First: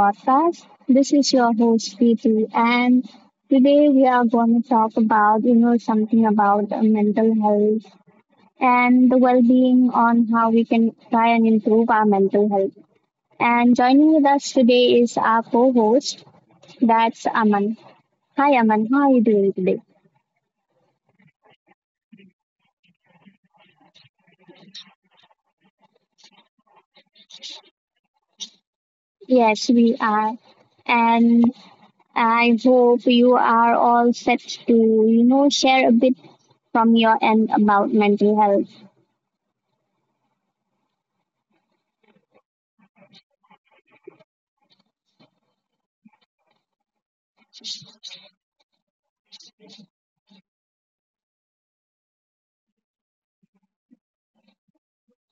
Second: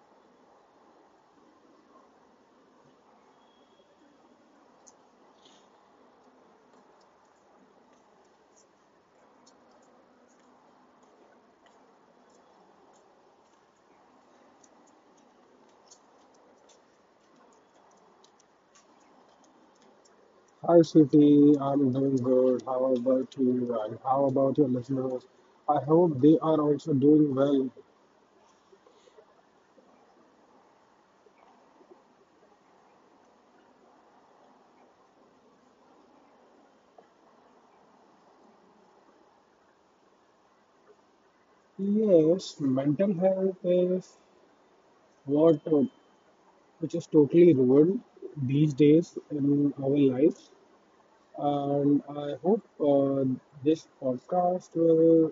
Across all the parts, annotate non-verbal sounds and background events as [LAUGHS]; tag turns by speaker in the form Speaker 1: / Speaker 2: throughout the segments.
Speaker 1: podcast. This is your host, Preeti, and today we are going to talk about, something about mental health and the well-being on how we can try and improve our mental health. And joining with us today is our co-host, that's Aman. Hi, Aman. How are you doing today?
Speaker 2: Hi, Sweetie. I'm doing good. How about you? And how about your listeners? I hope they are also doing well.
Speaker 1: Yes, we are. And I hope you are all set to, share a bit from your end about mental health.
Speaker 2: Yes, mental health is what which is totally ruined these days in our lives, and I hope this podcast will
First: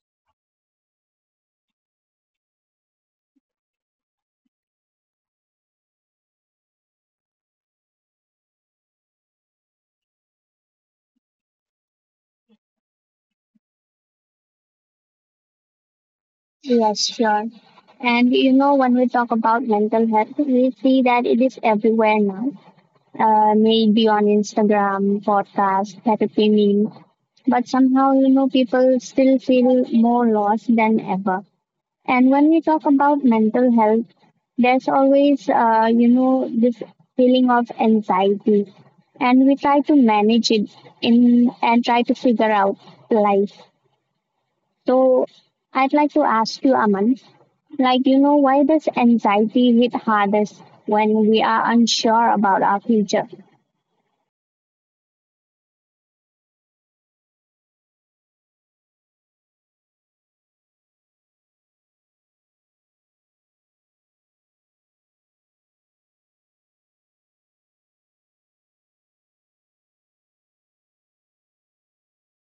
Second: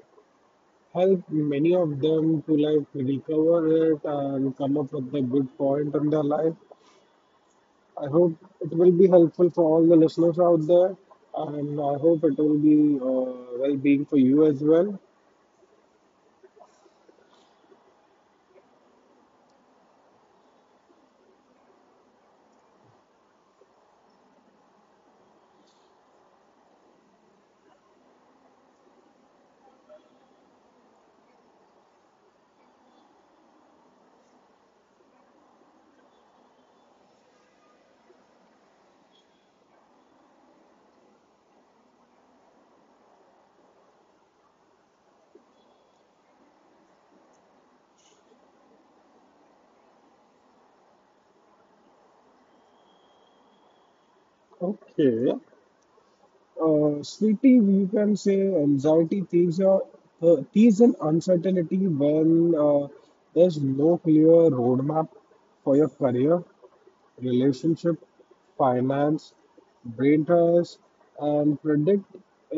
Speaker 2: help many of them to like recover it and come up with a good point in their life. I hope it will be helpful for all the listeners out there, and I hope it will be well-being for you as well.
Speaker 1: Yes, sure. And you know, when we talk about mental health, we see that it is everywhere now. Maybe on Instagram, podcast, therapy meme, but somehow you know people still feel more lost than ever. And when we talk about mental health, there's always you know this feeling of anxiety, and we try to manage it in and try to figure out life. So I'd like to ask you, Aman, like, you know, why does anxiety hit hardest when we are unsure about our future?
Speaker 2: Okay. Sweetie, you can say anxiety thieves are thieves in uncertainty when there's no clear roadmap for your career, relationship, finance, brain ties, and predict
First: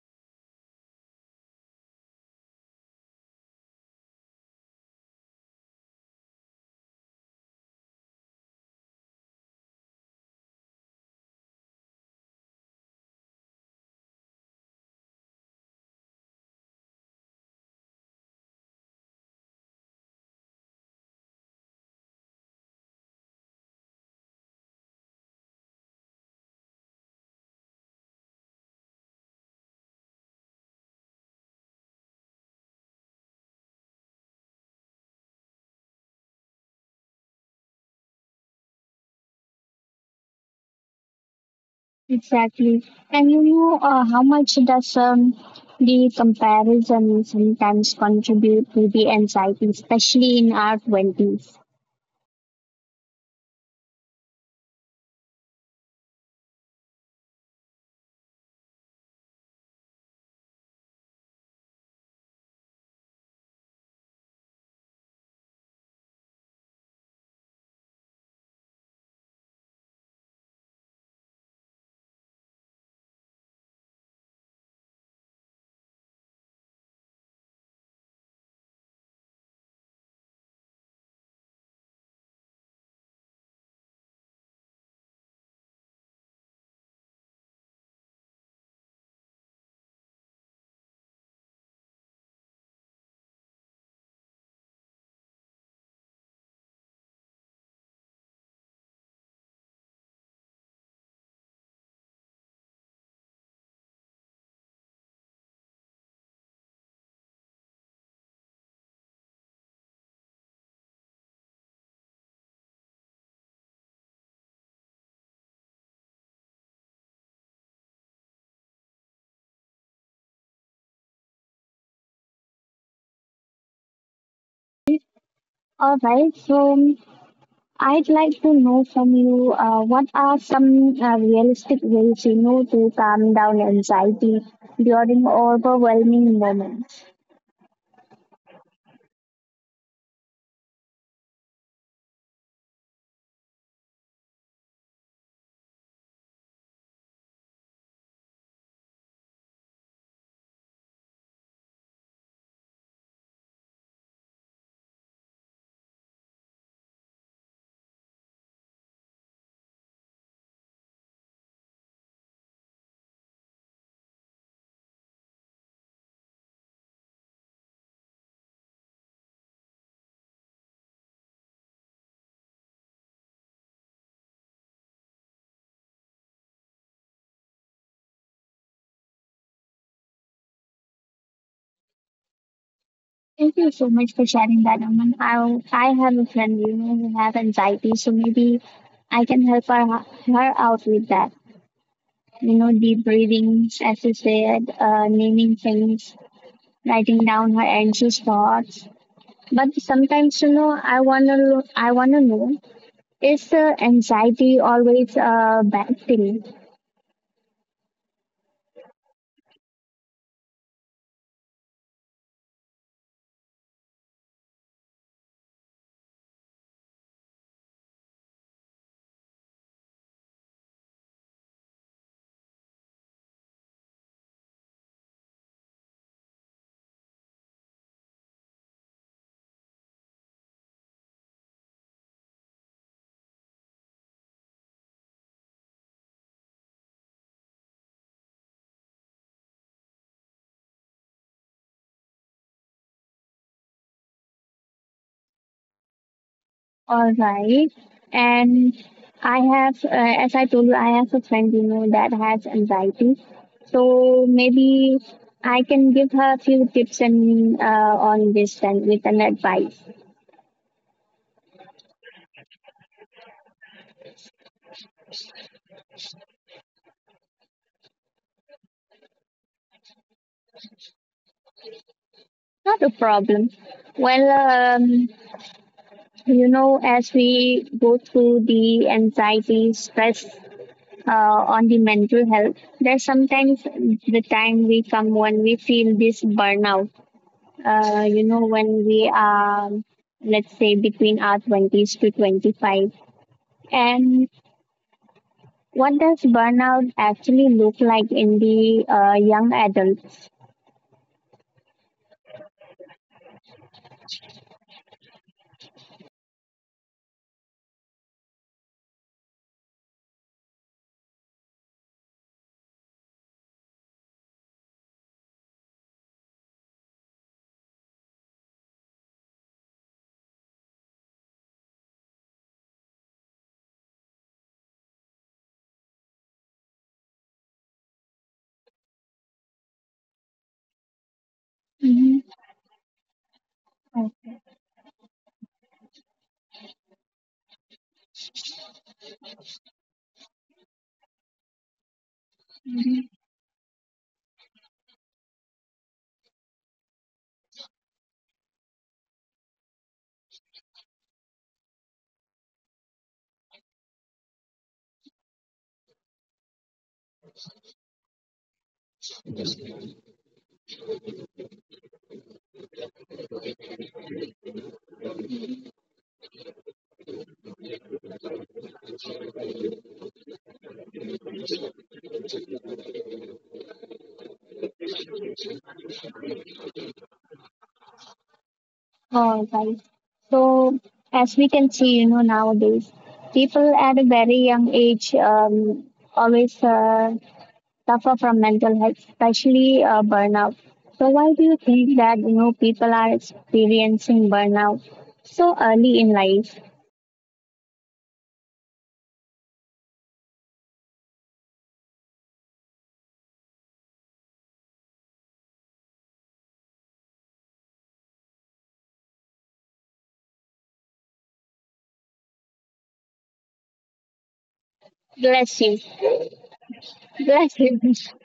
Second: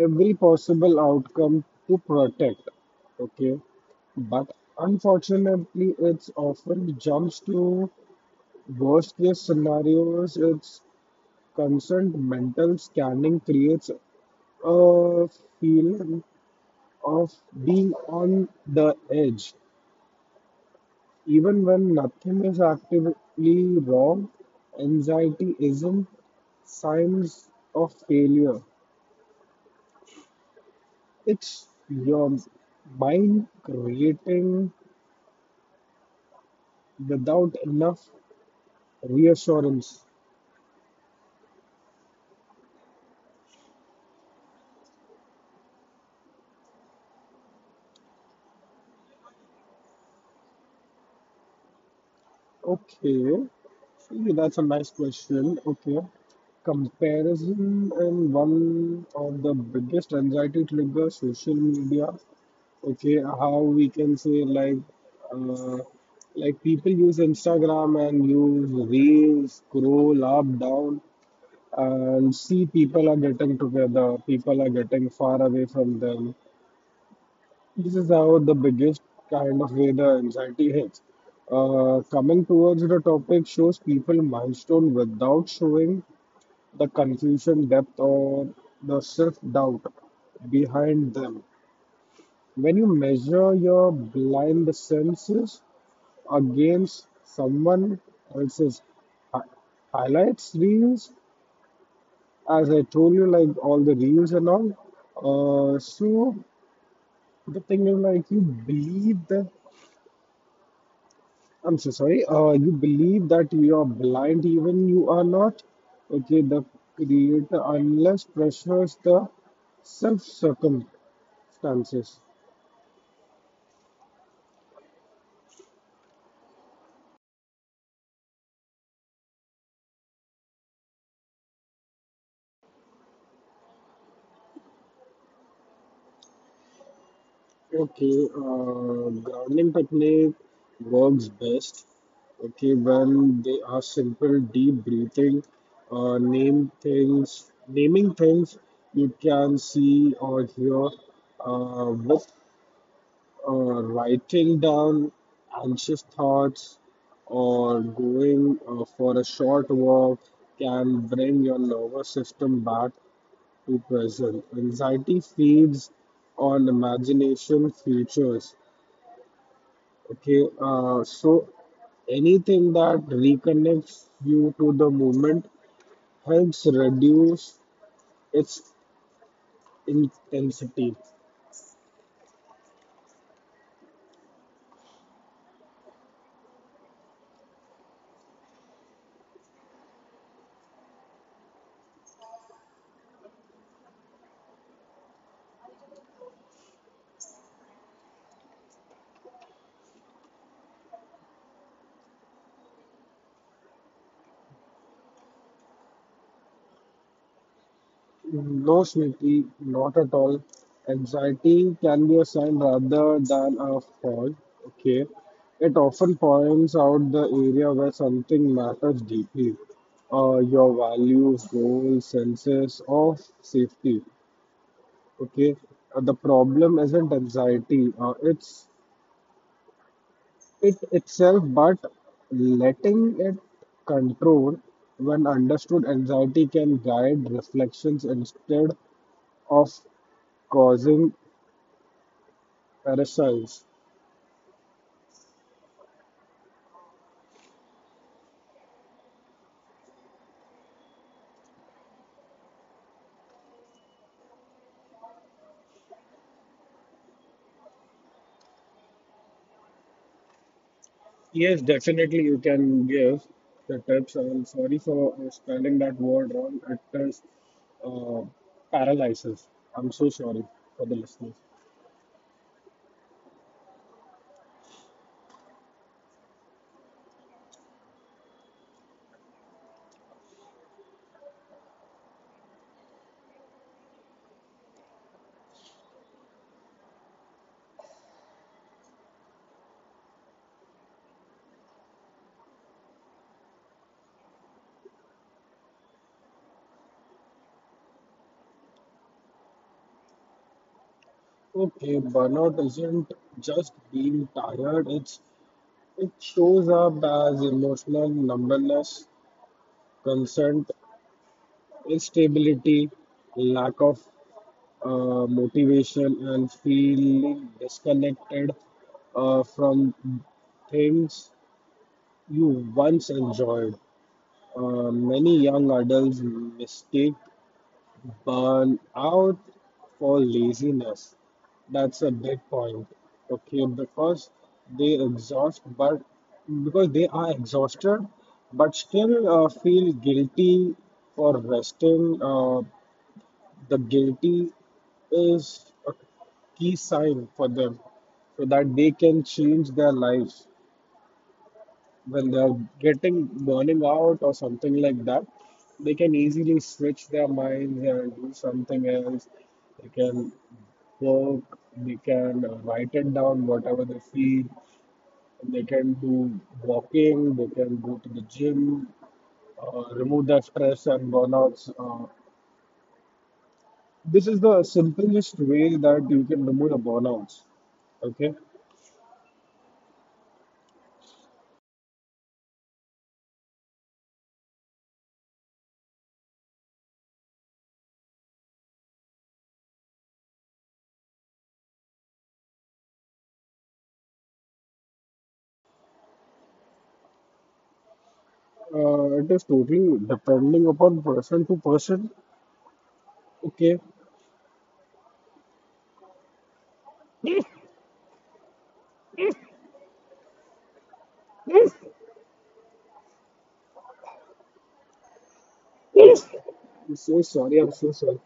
Speaker 2: every possible outcome to protect. Okay, but unfortunately, it's often jumps to worst case scenarios. It's constant mental scanning creates a feeling of being on the edge. Even when nothing is actively wrong, anxiety isn't signs of failure. It's your mind creating without enough reassurance.
Speaker 1: Exactly. And you know, how much does the comparison sometimes contribute to the anxiety, especially in our 20s?
Speaker 2: Okay, see, that's a nice question. Okay, comparison is one of the biggest anxiety triggers social media. Okay, how we can say, like, uh, like people use Instagram and use reels, scroll up down, and see people are getting together, people are getting far away from them. This is how the biggest kind of way the anxiety hits. Coming towards the topic, shows people milestone without showing the confusion depth or the self doubt behind them. When you measure your blind senses against someone else's hi- highlights reels, as I told you, like all the reels and all. So the thing is, like, you believe that I'm so sorry. You believe that you are blind, even you are not. Okay, the creator unless pressures the self circumstances.
Speaker 1: All right, so I'd like to know from you what are some realistic ways you know to calm down anxiety during overwhelming moments?
Speaker 2: Okay, grounding technique works best. Okay, when they are simple, deep breathing, naming things you can see or hear, with writing down anxious thoughts or going for a short walk can bring your nervous system back to present. Anxiety feeds on imagination futures. Okay, so anything that reconnects you to the movement helps reduce its intensity.
Speaker 1: Thank you so much for sharing that, Aman. I have a friend, you know, who have anxiety, so maybe I can help her out with that. You know, deep breathing, as you said, naming things, writing down her anxious thoughts. But sometimes, you know, I wanna know, is anxiety always a bad thing?
Speaker 2: No, Smriti, not at all. Anxiety can be a sign rather than a fault. Okay, it often points out the area where something matters deeply. Your values, goals, senses of safety. Okay, the problem isn't anxiety. It's it itself, but letting it control, when understood, anxiety can guide reflections instead of causing parasites.
Speaker 1: All right. And I have, as I told you, I have a friend, you know, that has anxiety. So maybe I can give her a few tips and on this and with an advice.
Speaker 2: Yes, definitely you can give the tips. I'm sorry for spelling that word wrong. It is uh, paralysis. I'm so sorry for the listeners.
Speaker 1: Not a problem. Well, um, you know, as we go through the anxiety, stress uh, on the mental health, there's sometimes the time we come when we feel this burnout you know, when we are, let's say, between our 20s to 25. And what does burnout actually look like in the young adults?
Speaker 2: Okay, burnout isn't just being tired, it shows up as emotional numbness, consent instability, lack of motivation, and feeling disconnected from things you once enjoyed. Many young adults mistake burnout for laziness. That's a
Speaker 1: Mm-hmm.
Speaker 2: big point. Okay,
Speaker 1: Oh,
Speaker 2: because they exhaust, but because they are exhausted, but still feel guilty for resting. The guilty is a key sign for them so that they can change their lives when they're getting burning out or something like that. They can easily switch their minds and do something else. They can work, they can write it down whatever they feel. They can do walking, they can go to the gym, remove their stress and burnouts. This is the simplest way that you can remove the burnouts. Okay.
Speaker 1: all right. So, as we can see, you know, nowadays, people at a very young age always suffer from mental health, especially burnout. So, why do you think that, you know, people are experiencing burnout so early in life?
Speaker 2: It is totally depending upon person to person. Okay. I'm
Speaker 1: Bless you.
Speaker 2: so
Speaker 1: Bless
Speaker 2: sorry. I'm
Speaker 1: you.
Speaker 2: so sorry.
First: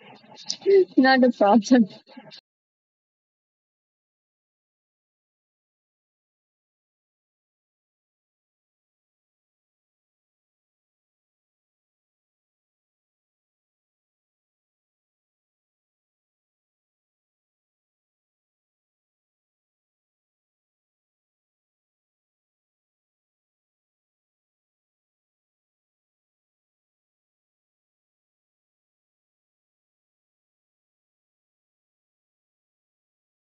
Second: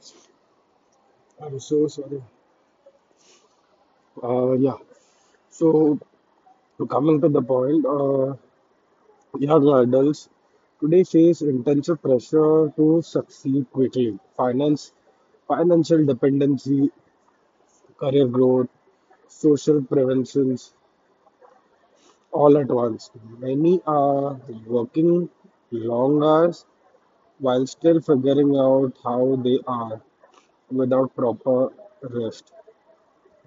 Speaker 1: [LAUGHS] Not a
Speaker 2: I'm
Speaker 1: problem.
Speaker 2: so sorry. Uh, yeah. So coming to the point, young adults today face intensive pressure to succeed quickly. Financial dependency, career growth, social preventions, all at once. Many are working long hours while still figuring out how they are without proper rest,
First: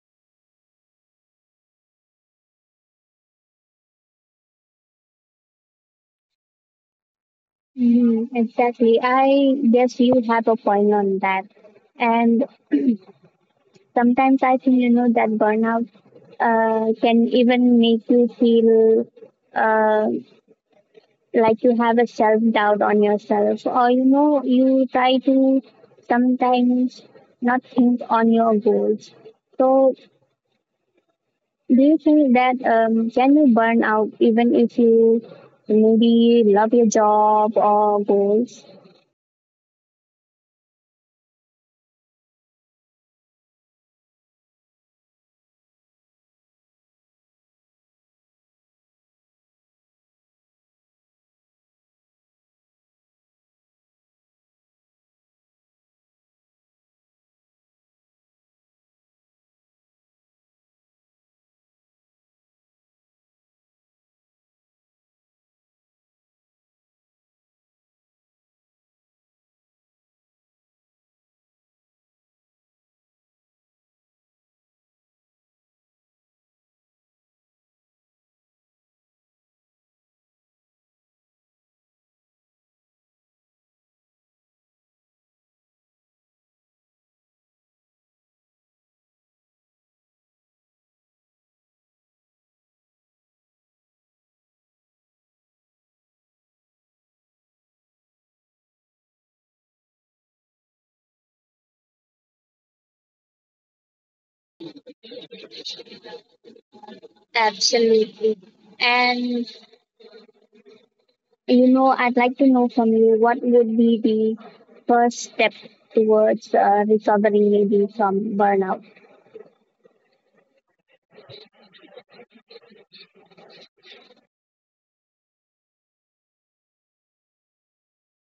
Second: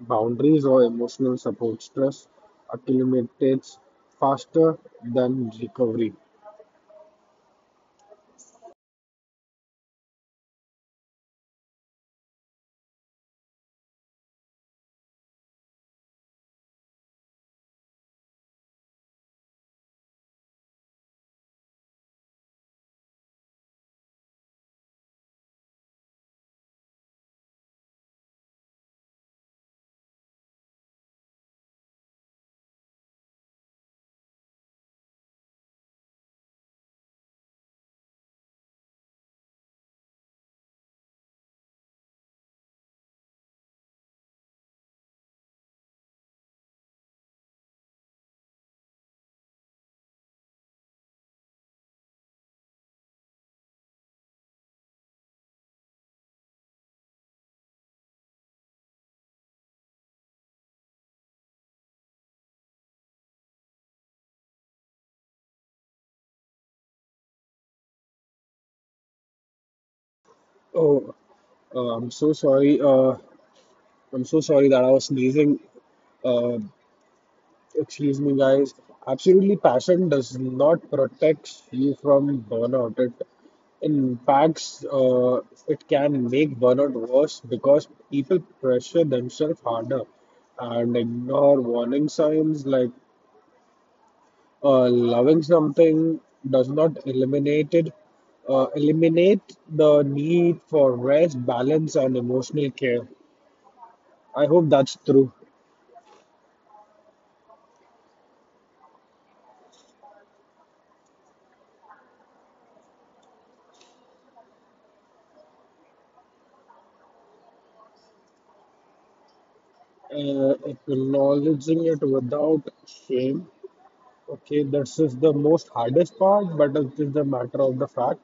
Speaker 2: boundaries, or emotional support. Stress accumulates faster than recovery.
Speaker 1: Mhm, exactly. I guess you have a point on that. And sometimes I think, you know, that burnout can even make you feel uh, like you have a self doubt on yourself. Or, you know, you try to sometimes not think on your goals. So do you think that can you burn out even if you maybe love your job or goals?
Speaker 2: Oh, I'm so sorry. I'm so sorry that I was sneezing. Uh, Excuse me, guys. Absolutely, passion does not protect you from burnout. Impacts, uh, it can make burnout worse because people pressure themselves harder and ignore warning signs like loving something does not eliminate it, eliminate the need for rest, balance, and emotional care. I hope that's true.
Speaker 1: Absolutely. And you know, I'd like to know from you what would be the first step towards recovering maybe from burnout.
Speaker 2: Acknowledging it without shame. Okay, this is the most hardest part, but it is the matter of the fact,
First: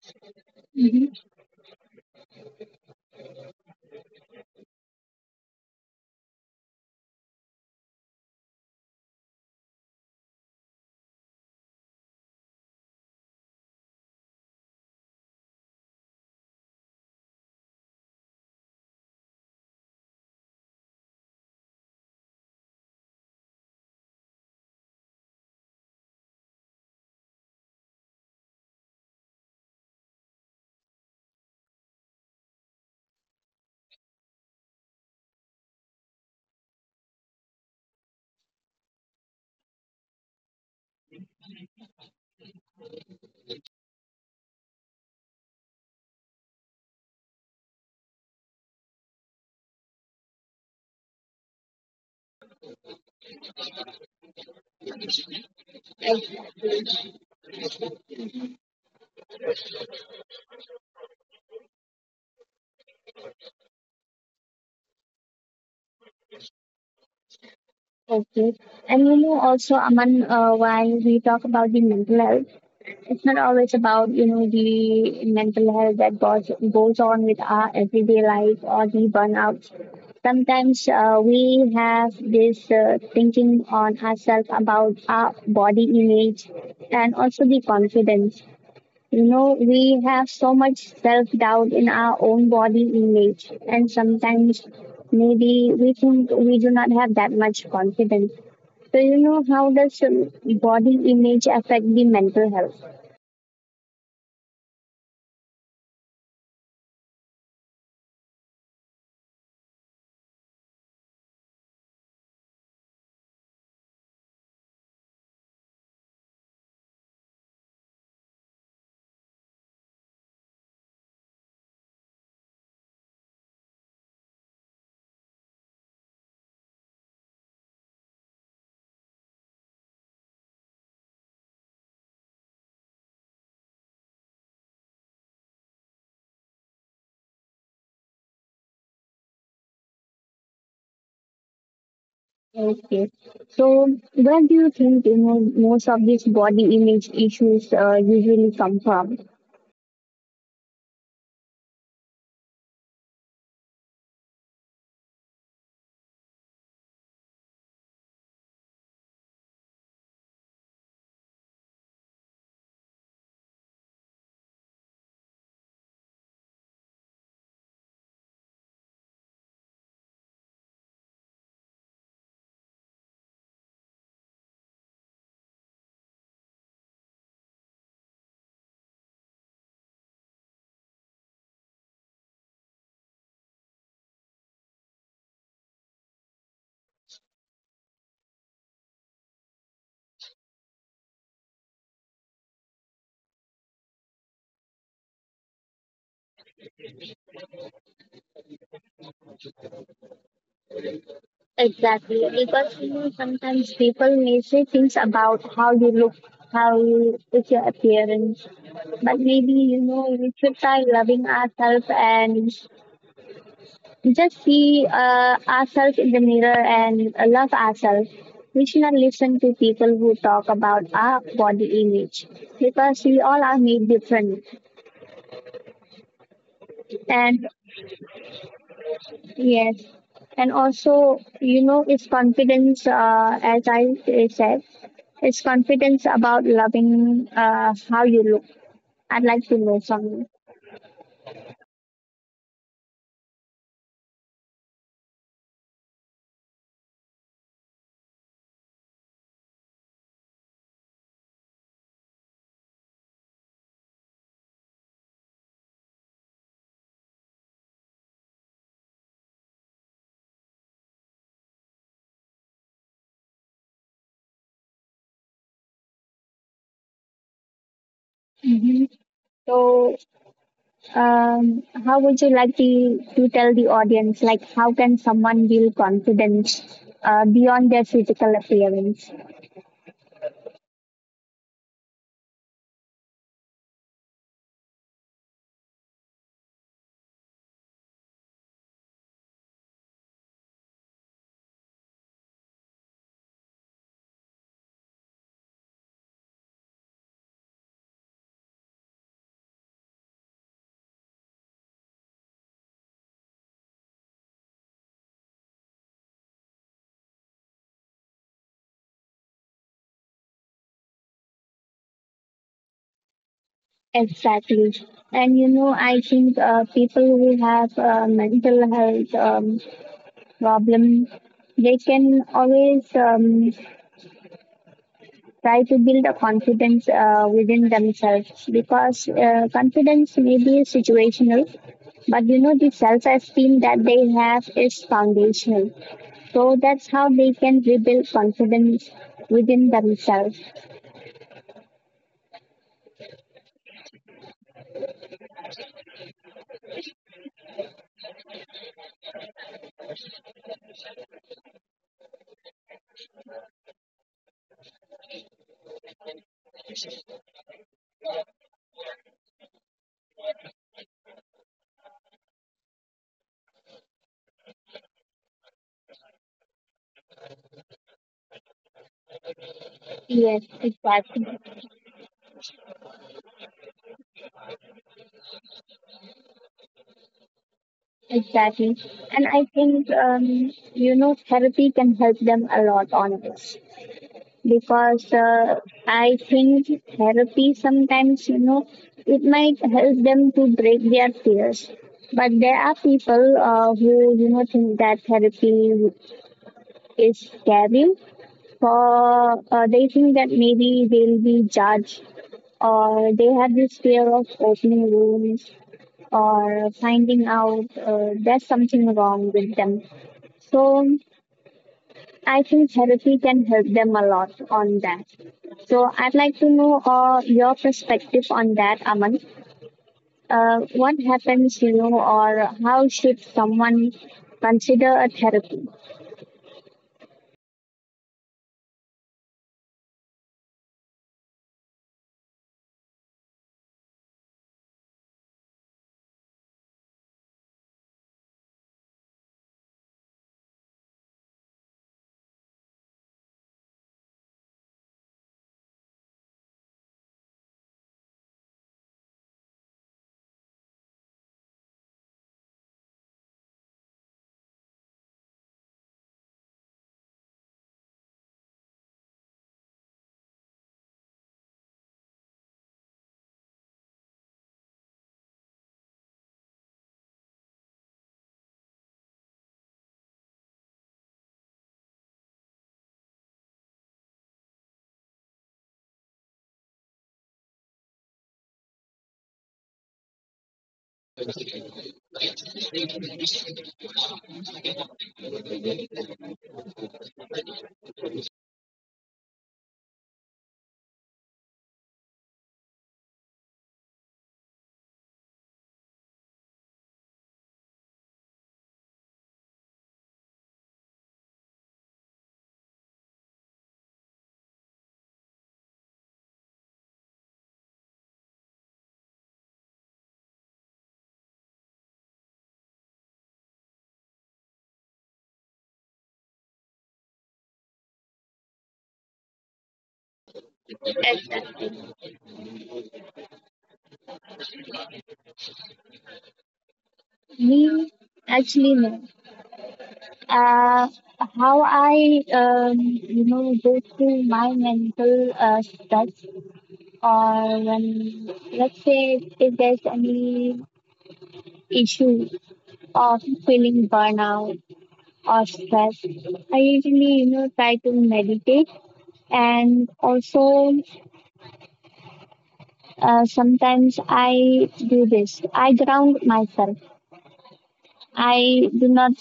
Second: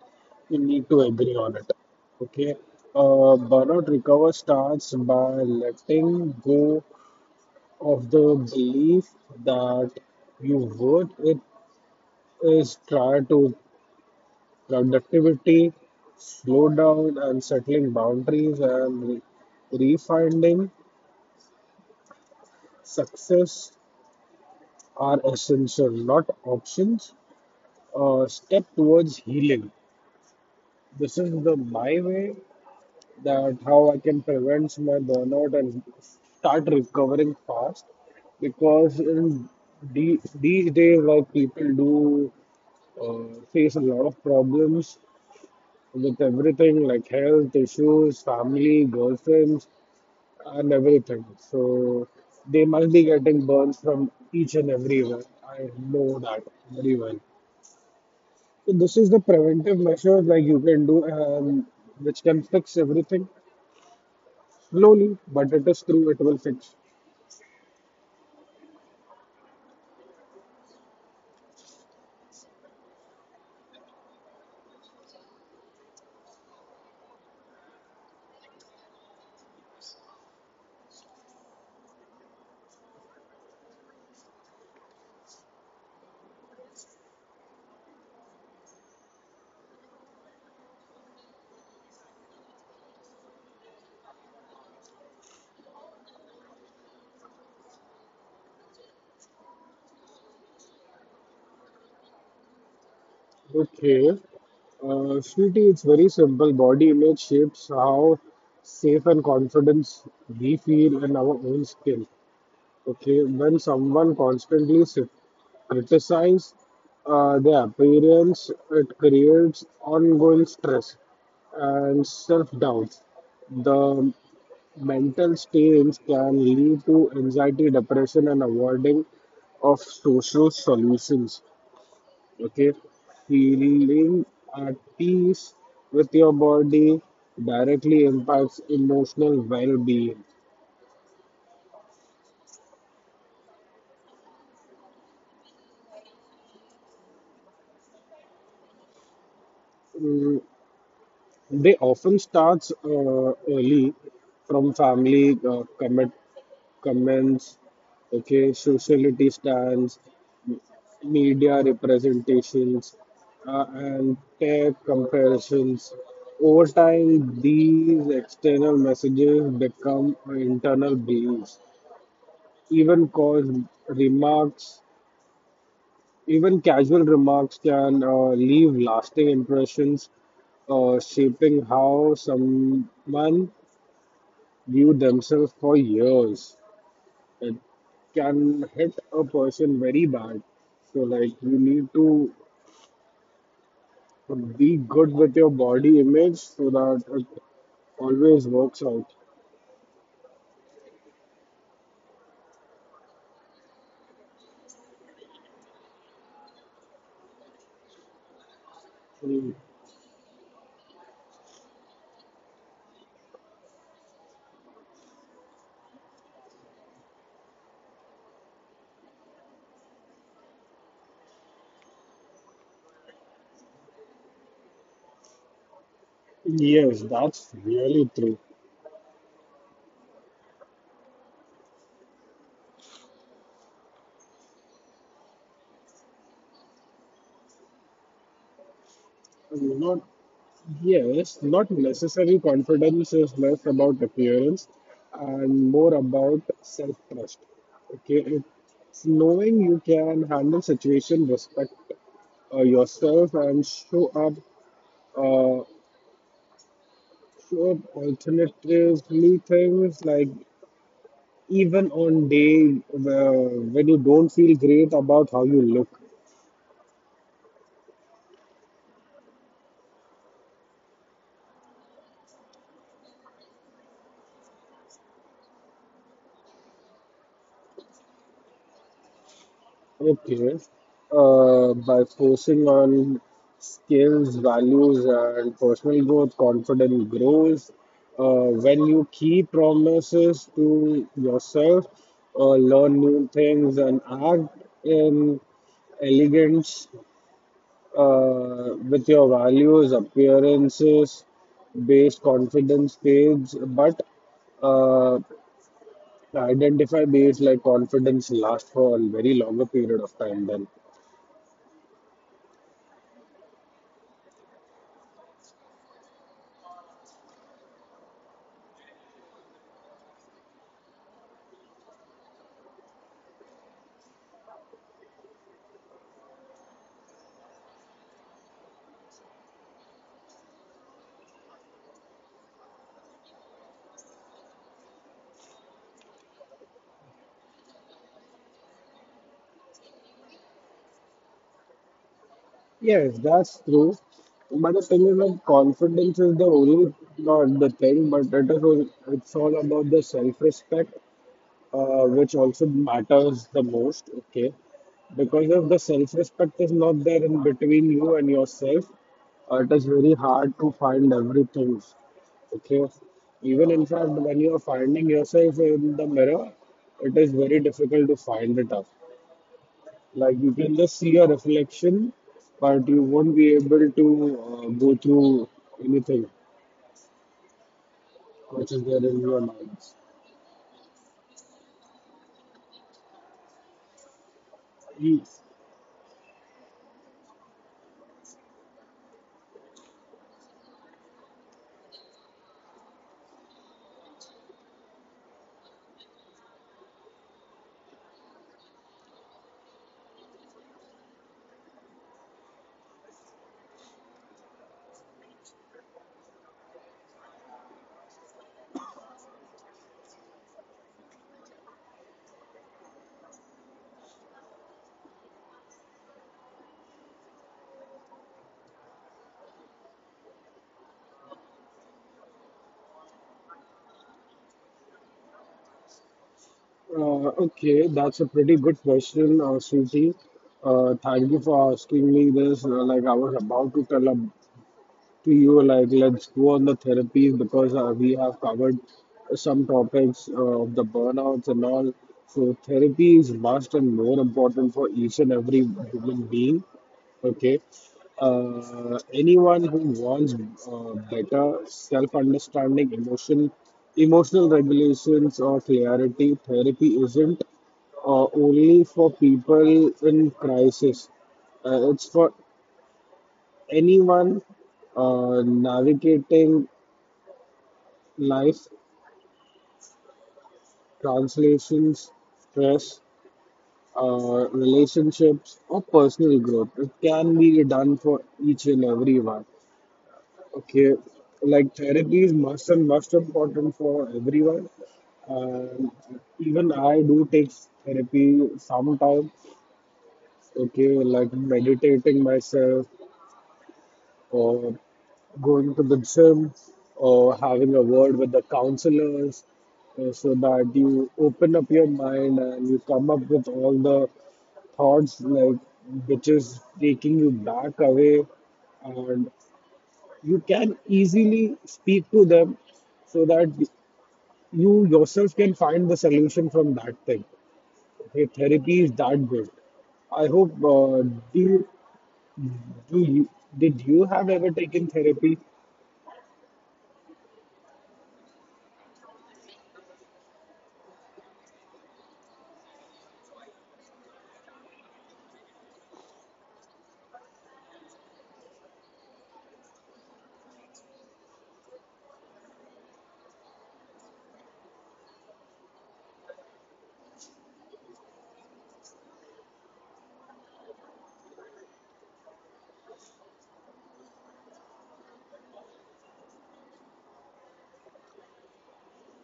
Speaker 2: you need to
Speaker 1: Mhm.
Speaker 2: agree on it. Okay, burnout recover starts by letting go of the belief that you worth it is try to productivity, slow down and settling boundaries and refining success are essential, not options. Step towards healing. This is the my way that how I can prevent my burnout and start recovering fast. Because in these days, like people do face a lot of problems with everything like health issues, family, girlfriends, and everything. So they must be getting burns from each and everywhere. I know that very well. So this is the preventive measures like you can do, which can fix everything. Slowly, but it is true, it will fix.
Speaker 1: Okay. And you know, also, Aman, while we talk about the mental health, it's not always about you know the mental health that goes on with our everyday life or the burnout. Sometimes we have this thinking on ourselves about our body image and also the confidence. You know, we have so much self doubt in our own body image, and sometimes maybe we think we do not have that much confidence. So, you know, how does body image affect the mental health?
Speaker 2: Okay. Sweetie, it's very simple. Body image shapes how safe and confidence we feel in our own skin. Okay. When someone constantly criticize their appearance, it creates ongoing stress and self doubt. The mental strains can lead to anxiety, depression, and avoiding of social solutions. Okay, feeling at peace with your body directly impacts emotional well-being.
Speaker 1: Okay. So, where do you think you know most of these body image issues usually come from?
Speaker 2: Mm, they often starts early from family commit comments, okay, sociality stands, media representations, and tech comparisons. Over time these external messages become internal beliefs. Even cause remarks, even casual remarks can leave lasting impressions, shaping how someone view themselves for years. It can hit a person very bad. So, like, you need to be good with your body image so that it always works out.
Speaker 1: Exactly, because you know sometimes people may say things about how you look, how you, it's your appearance, but
Speaker 2: Mm.
Speaker 1: maybe you know we should try loving ourselves and just see ourselves in the mirror and love ourselves. We should not listen to people who talk about our body image because we all are made different.
Speaker 2: Yes,
Speaker 1: And
Speaker 2: that's really true.
Speaker 1: yes, and also, you know, it's confidence, as I said, it's confidence about loving how you look. I'd like to
Speaker 2: You
Speaker 1: know
Speaker 2: know,
Speaker 1: from
Speaker 2: yes, not necessary confidence is less about appearance and more about self-trust. Okay, it's knowing you can handle situation, respect yourself, and uh, show up alternatively things like even on day where, when you don't feel great about how you look.
Speaker 1: you. So, how would you like to tell the audience, like, how can someone build confidence beyond their physical appearance?
Speaker 2: Okay. By focusing on skills, values, and personal growth, confidence grows. When you keep promises to yourself, learn new things, and act in elegance with your values, appearances, based confidence page, but uh, identify base like confidence lasts for a very longer period of time then.
Speaker 1: Exactly. And you know, I think people who have mental health problem, they can always try to build a confidence within themselves because confidence may be situational but you know the self esteem that they have is foundational, so that's how they can rebuild confidence within themselves.
Speaker 2: Yes, that's true. But the thing is, like, confidence is the only not the thing, but it's all about the self-respect, which also matters the most. Okay, because if the self-respect is not there in between you and yourself, it is very hard to find everything. Okay, even in fact, when you are finding yourself in the mirror, it is very difficult to find it out. Like
Speaker 1: Yes,
Speaker 2: you can just see a
Speaker 1: exactly,
Speaker 2: reflection, but you won't be able to go through anything
Speaker 1: exactly.
Speaker 2: which is there in
Speaker 1: And
Speaker 2: your
Speaker 1: I think
Speaker 2: minds.
Speaker 1: you know therapy can help them a lot on this because
Speaker 2: Mm.
Speaker 1: I think therapy sometimes, you know, it might help them to break their fears. But there are people who, you know, think that therapy is scary. For they think that maybe they'll be judged, or they have this fear of opening wounds, or finding out there's something wrong with them. So I think therapy can help them a lot on that. So I'd like to know your perspective on that, Aman. What happens, you know, or how should someone consider a therapy?
Speaker 2: Okay, that's a pretty good question, Sruti. Thank you for asking me this. Like I was about to tell a so you were like, let's go on the therapies because we have covered some topics of the burnouts and all. So therapy is must and more important for each and every human being. Okay. Anyone who wants better self-understanding, emotional regulations, or clarity, therapy isn't only for people in crisis. It's for anyone navigating life, translations, stress, relationships, or personal growth. It can be done for each and everyone. Okay, like therapy is must and must important for everyone. Um, even I do take therapy sometimes. Okay, like meditating myself or going to the gym or having a word with the counselors so that you open up your mind and you come up with all the thoughts like which is taking you back away, and you can easily speak to them, so that you yourself can find the solution from that thing. Okay, therapy is that good. I hope do you, do you did you have ever taken therapy?
Speaker 1: Me, actually, no. Uh, how I, you know, go through my mental stress, or when, let's say, if there's any issue of feeling burnout or stress. I usually, you know, try to meditate and also sometimes I do this. I ground myself. I do not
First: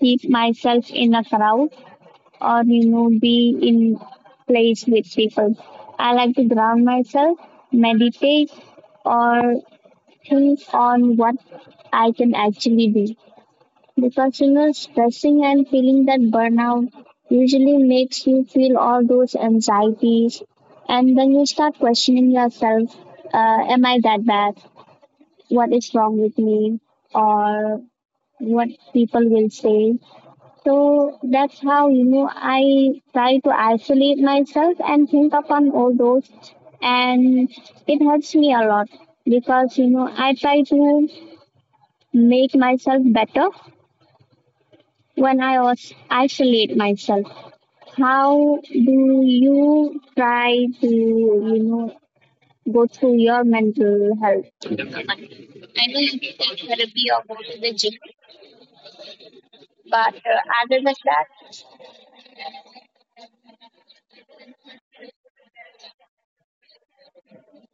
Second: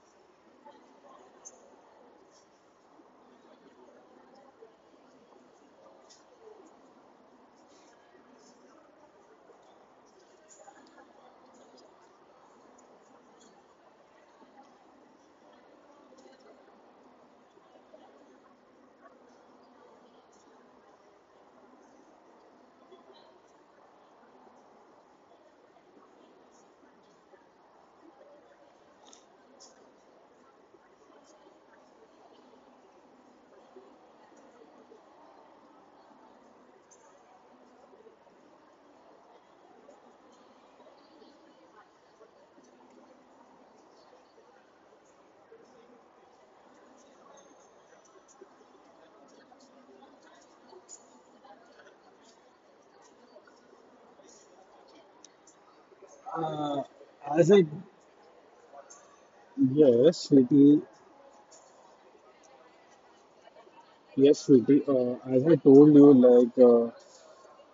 Speaker 1: keep myself in a crowd or, you know, be in place with people. I like to ground myself, meditate or think on what I can actually do. Because you know stressing and feeling that burnout usually makes you feel all those anxieties, and then you start questioning yourself. Am I that bad? What is wrong with me? Or what people will say? So that's how you know I try to isolate myself and think upon all those, and it helps me a lot because you know I try to make myself better when I was isolate myself. How do you try to, you know, go through your mental health?
Speaker 2: Uh, as I Yes, sweetie, yes, sweetie. As I told you, like,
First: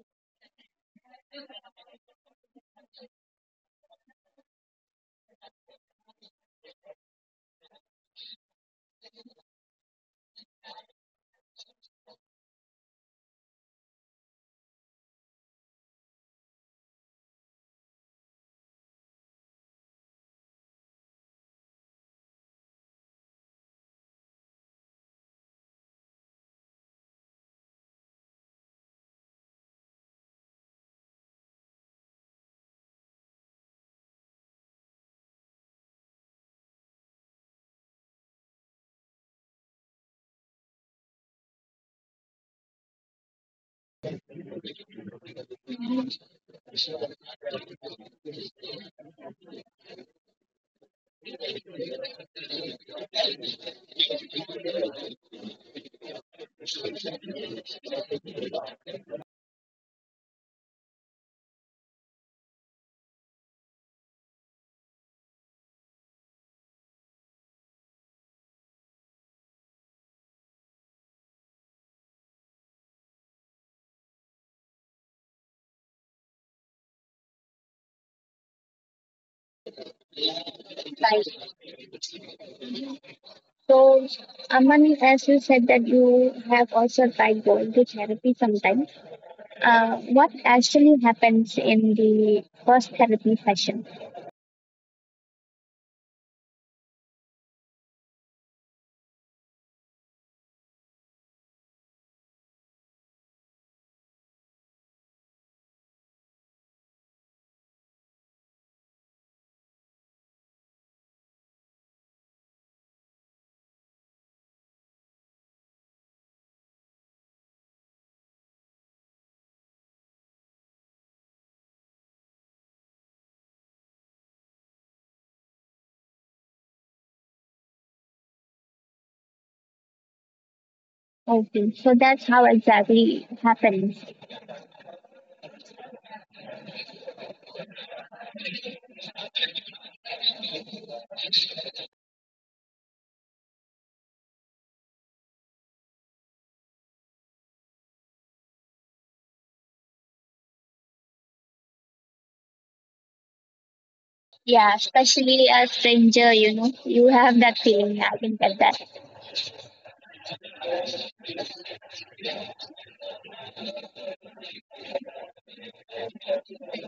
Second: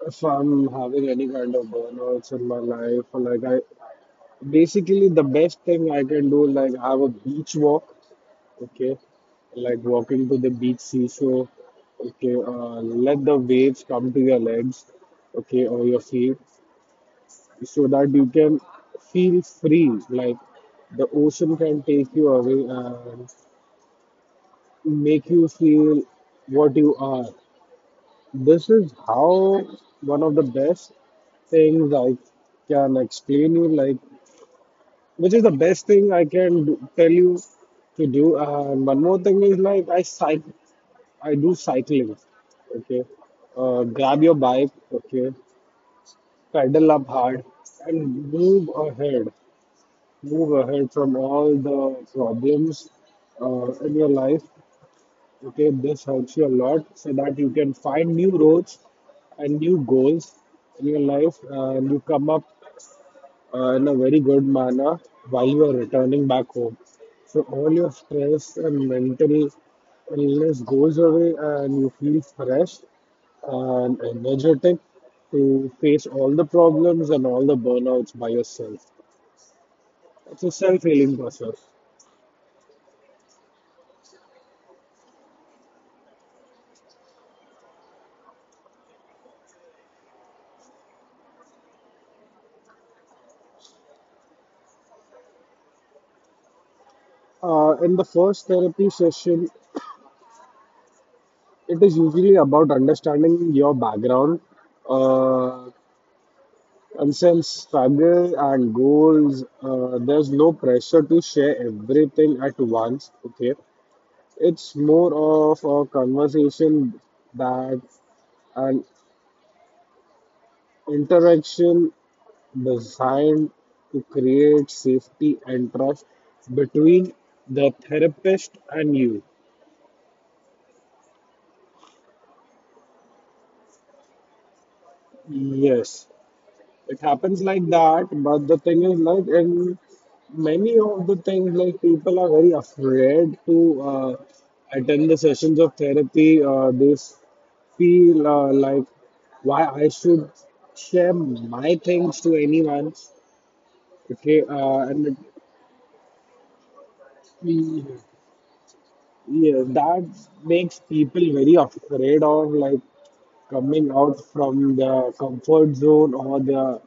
Speaker 2: if I'm having any kind of burnouts in my life, or like I basically the best thing I can do, like have a beach walk. Okay, like walking to the beach seashore. Okay, let the waves come to your legs. Okay, or your feet, so that you can feel free. Like the ocean can take you away, and make you feel what you are. This is how one of the best things I can explain you, like which is the best thing I can do, tell you to do. And one more thing is like I cycle, I do cycling. Okay, grab your bike. Okay, pedal up hard and move ahead. Move ahead from all the problems in your life. Okay, this helps you a lot so that you can find new roads and new goals in your life, and you come up in a very good manner while you are returning back home. So all your stress and mental illness goes away and you feel fresh and energetic to face all the problems and all the burnouts by yourself. It's a self-healing process.
Speaker 1: So, Aman, as you said that you have also tried going to therapy sometimes. What actually happens in the first therapy session?
Speaker 2: In the first therapy session, it is usually about understanding your background, uh, concerns, struggle, and goals. There's no pressure to share everything at once. Okay, it's more of a conversation, that an interaction designed to create safety and trust between the therapist and you.
Speaker 1: Okay, so that's how exactly it happens.
Speaker 2: Yes, it happens like that, but the thing is, like, in many of the things, like, people are very afraid to uh, attend the sessions of therapy. They feel, like, why I should share my things to anyone? Okay.
Speaker 1: Yeah,
Speaker 2: And
Speaker 1: especially a stranger, you know, you have that
Speaker 2: it,
Speaker 1: feeling. I can get that.
Speaker 2: yeah, that makes people very afraid of, like, coming out from the comfort zone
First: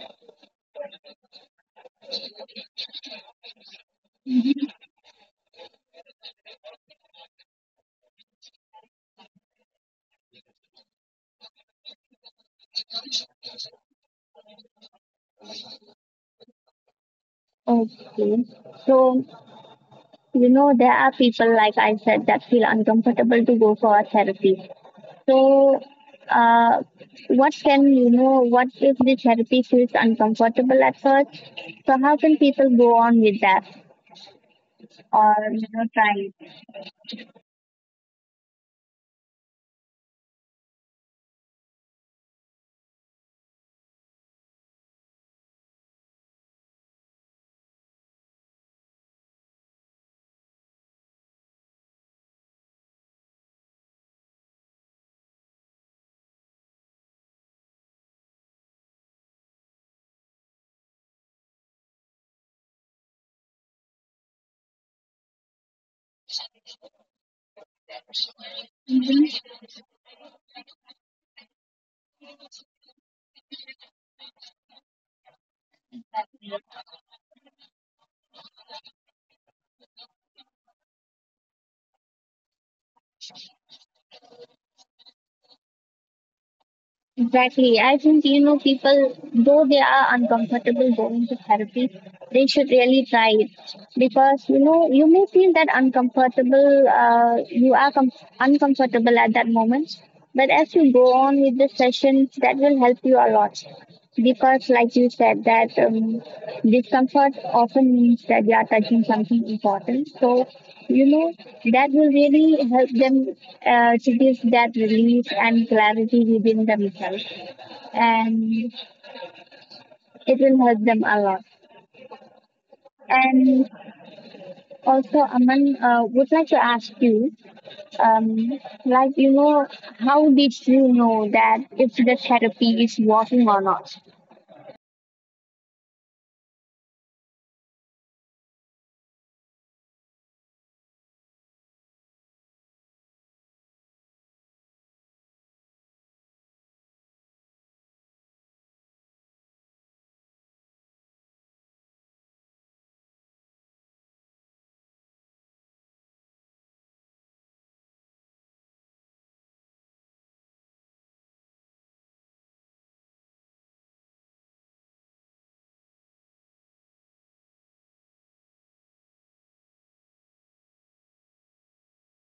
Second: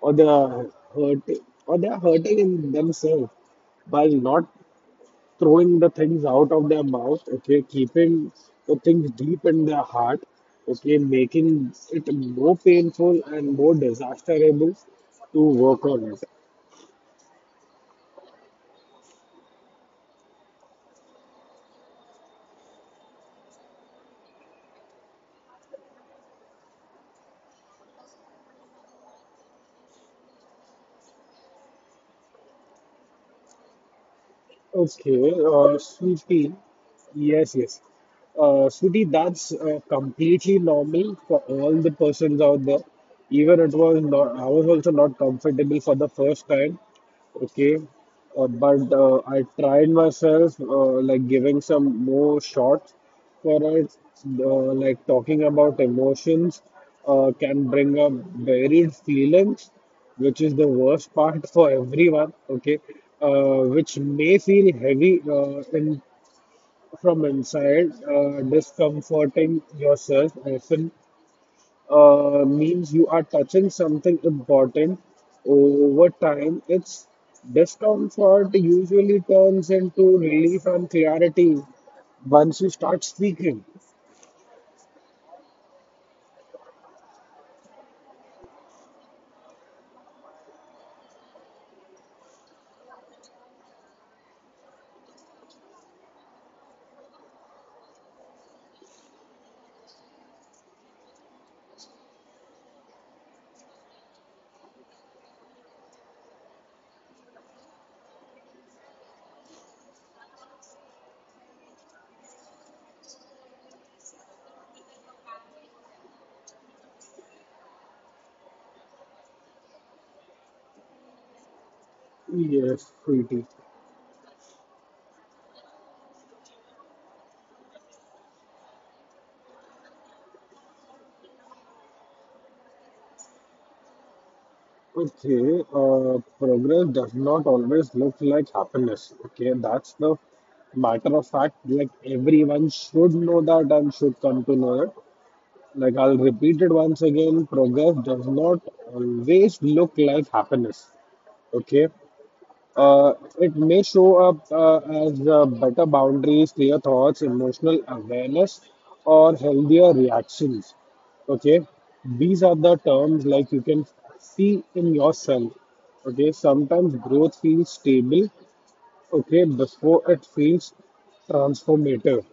Speaker 2: or the hurt, or they are hurting in themselves by not throwing the things out of their mouth. Okay, keeping the things deep in their heart, okay, making it more painful and more disasterable to work on it.
Speaker 1: Okay, so you know, there are people, like I said, that feel uncomfortable to go for therapy. So, uh, what can, you know, what if the therapy feels uncomfortable at first? So, how can people go on with that
Speaker 2: Okay.
Speaker 1: or, you know, try.
Speaker 2: Sweetie, yes, yes, Sudhi, that's completely normal for all the persons out there. Even it was not, I was also not comfortable for the first time. Okay, but I tried myself, like giving some more shots for it. Like, talking about emotions can bring up varied feelings, which is the worst part for everyone. Okay, which may feel heavy in from inside, discomforting yourself often means you are touching something important. Over time, its discomfort usually turns into relief and clarity once you start speaking.
Speaker 1: Exactly. I think, you know, people, though they are uncomfortable going to therapy, they should really try it because, you know, you may feel that uncomfortable, uncomfortable at that moment. But as you go on with the sessions, that will help you a lot. Because, like you said, that discomfort often means that they are touching something important. So, you know, that will really help them to give that relief and clarity within themselves. And it will help them a lot.
Speaker 2: Yes, sweetie.
Speaker 1: And also, Aman, would like to ask you, um, like, you know, how did you know that if the therapy is working or not?
Speaker 2: Okay, progress does not always look like happiness. Okay, that's the matter of fact. Like, everyone should know that and should come to know it. Like, I'll repeat it once again, progress does not always look like happiness. Okay. Uh, it may show up as better boundaries, clear thoughts, emotional awareness, or healthier reactions. Okay, these are the terms, like, you can see in yourself. Okay, sometimes growth feels stable, okay, before it feels transformative.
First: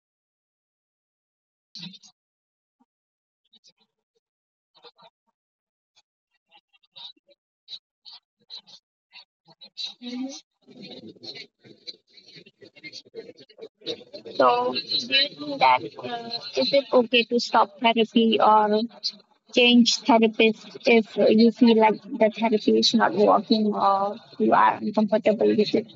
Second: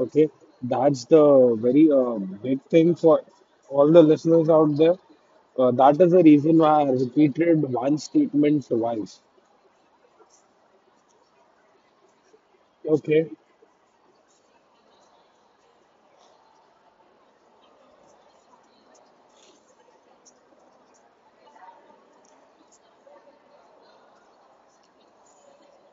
Speaker 2: Okay, that's the very big thing for all the listeners out there. That is the reason why I repeated one statement twice. Okay.
Speaker 1: So, do you that is it okay to stop therapy or change therapist if you feel like the therapy is not working or you are uncomfortable with it?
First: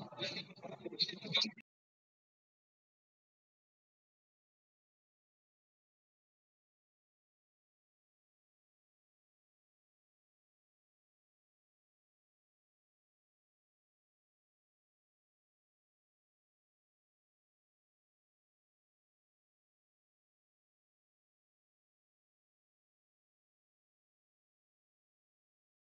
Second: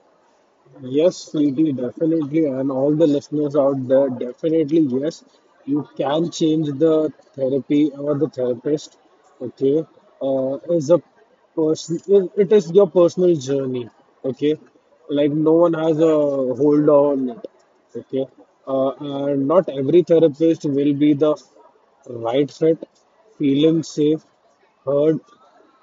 Speaker 2: Yes, Sweetie, definitely, and all the listeners out there, definitely, yes, you can change the therapy or the therapist. Okay, is a person. It is your personal journey. Okay, like, no one has a hold on it. Okay, and not every therapist will be the right fit, feeling safe, heard,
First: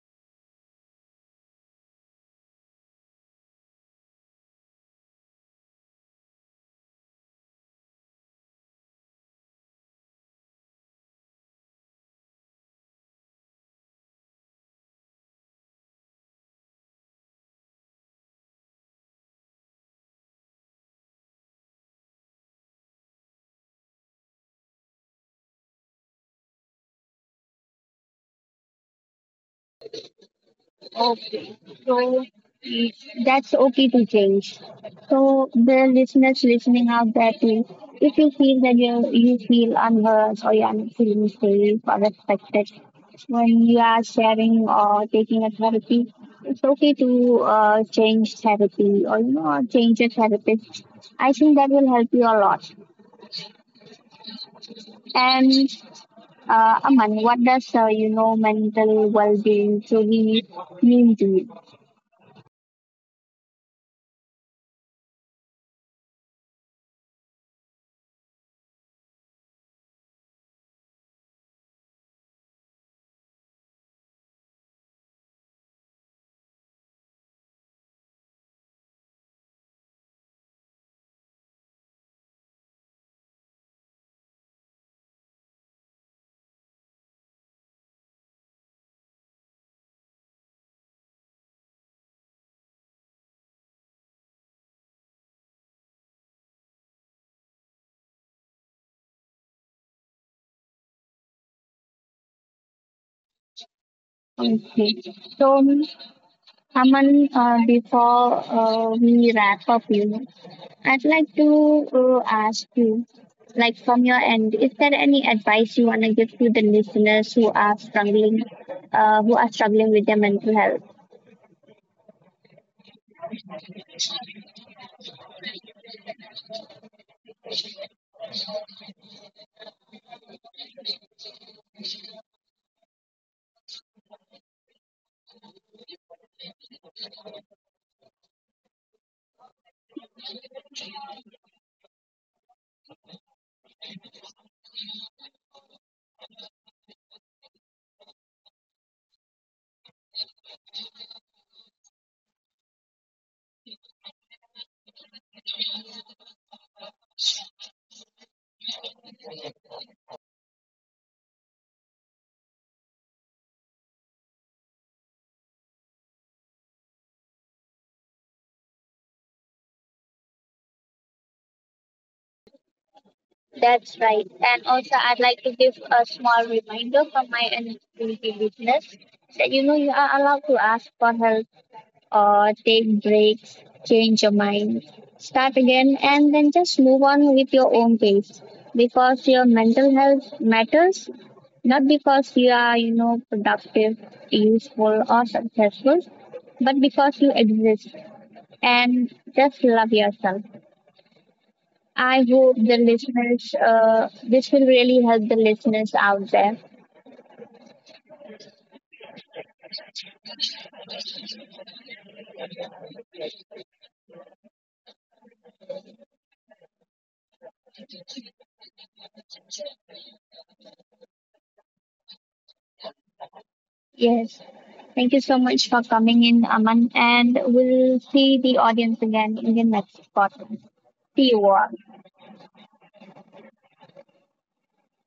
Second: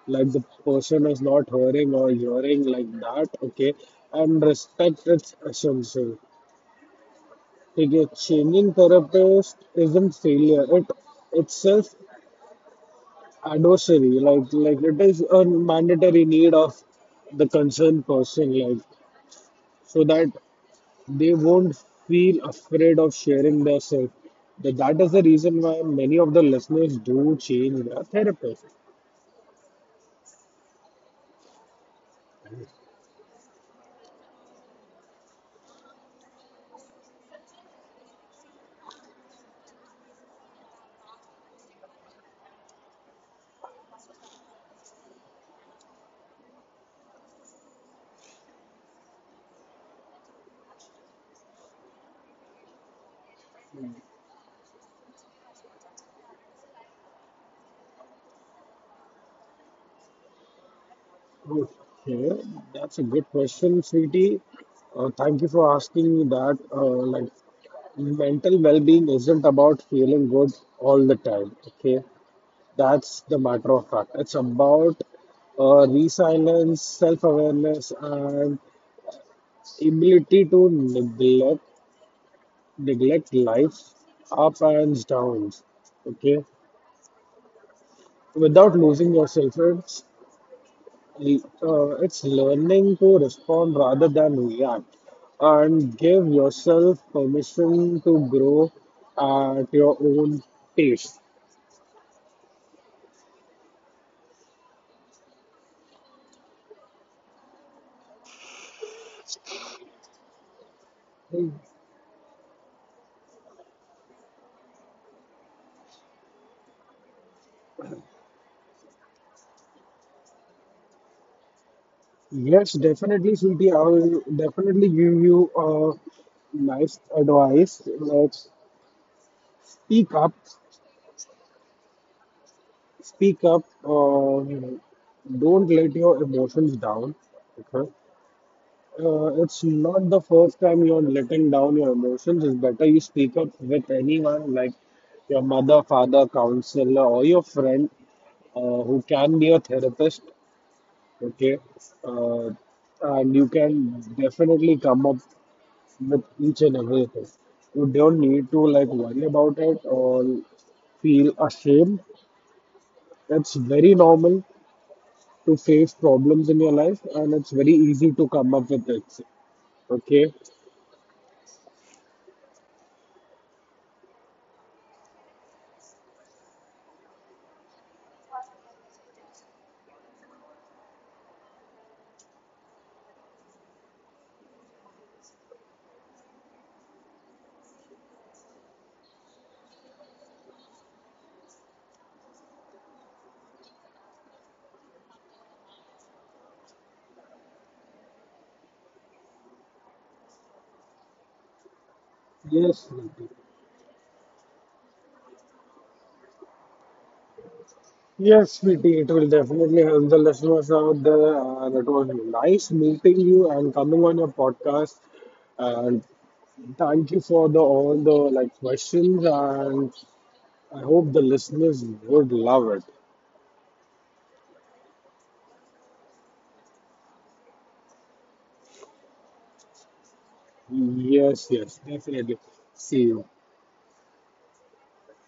Speaker 2: like the person is not hearing or hearing like that. Okay, and respect, its essential. Okay, changing therapist isn't failure, it itself adversary, like it is a mandatory need of the concerned person, like, so that they won't feel afraid of sharing their self. That is the reason why many of the listeners do change their therapist.
Speaker 1: Okay, so mm, that's okay to change. So the listeners listening out there too, if you feel that you feel unheard or you're not feeling safe or respected when you are sharing or taking a therapy, it's okay to change therapy or you know change a therapist. I think that will help you a lot. And Aman, what does you know mental well-being truly mean to you?
Speaker 2: Okay, that's a good question, sweetie. Thank you for asking me that. Like, mental well-being isn't about feeling good all the time. Okay, that's the matter of fact. It's about resilience, self-awareness, and ability to neglect life up and downs. Okay, without losing yourself. It's learning to respond rather than react and give yourself permission to grow at your own pace.
Speaker 1: Okay. So Aman, before we wrap up, you know, I'd like to ask you, like from your end, is there any advice you want to give to the listeners who are struggling with their mental health?
Speaker 2: Yes, definitely, Sweetie, I will definitely give you a nice advice. Like, speak up, speak up, don't let your emotions down. Okay. It's not the first time you're letting down your emotions. It's better you speak up with anyone, like your mother, father, counselor, or your friend, who can be a therapist. Okay, uh, and you can definitely come up with each and everything. You don't need to, like, worry about it or feel ashamed. It's very normal to face problems in your life, and it's very easy to come up with it. Okay.
Speaker 1: That's right. And also, I'd like to give a small reminder from my end to the listeners that you know you are allowed to ask for help, take breaks, change your mind, start again, and then just move on with your own pace, because your mental health matters, not because you are, you know, productive, useful, or successful, but because you exist and just love yourself. I hope the
Speaker 2: Yes.
Speaker 1: listeners, this will really help the listeners out there.
Speaker 2: Yes, sweetie, it will definitely help the listeners out there. And it was nice meeting you and coming on your podcast. And thank you for the all the, like, questions. And I hope the listeners would love it.
Speaker 1: Yes. Thank you so much for coming in, Aman. And we'll see the audience again in the next podcast. See you
Speaker 2: Yes,
Speaker 1: all.
Speaker 2: yes, definitely. See you.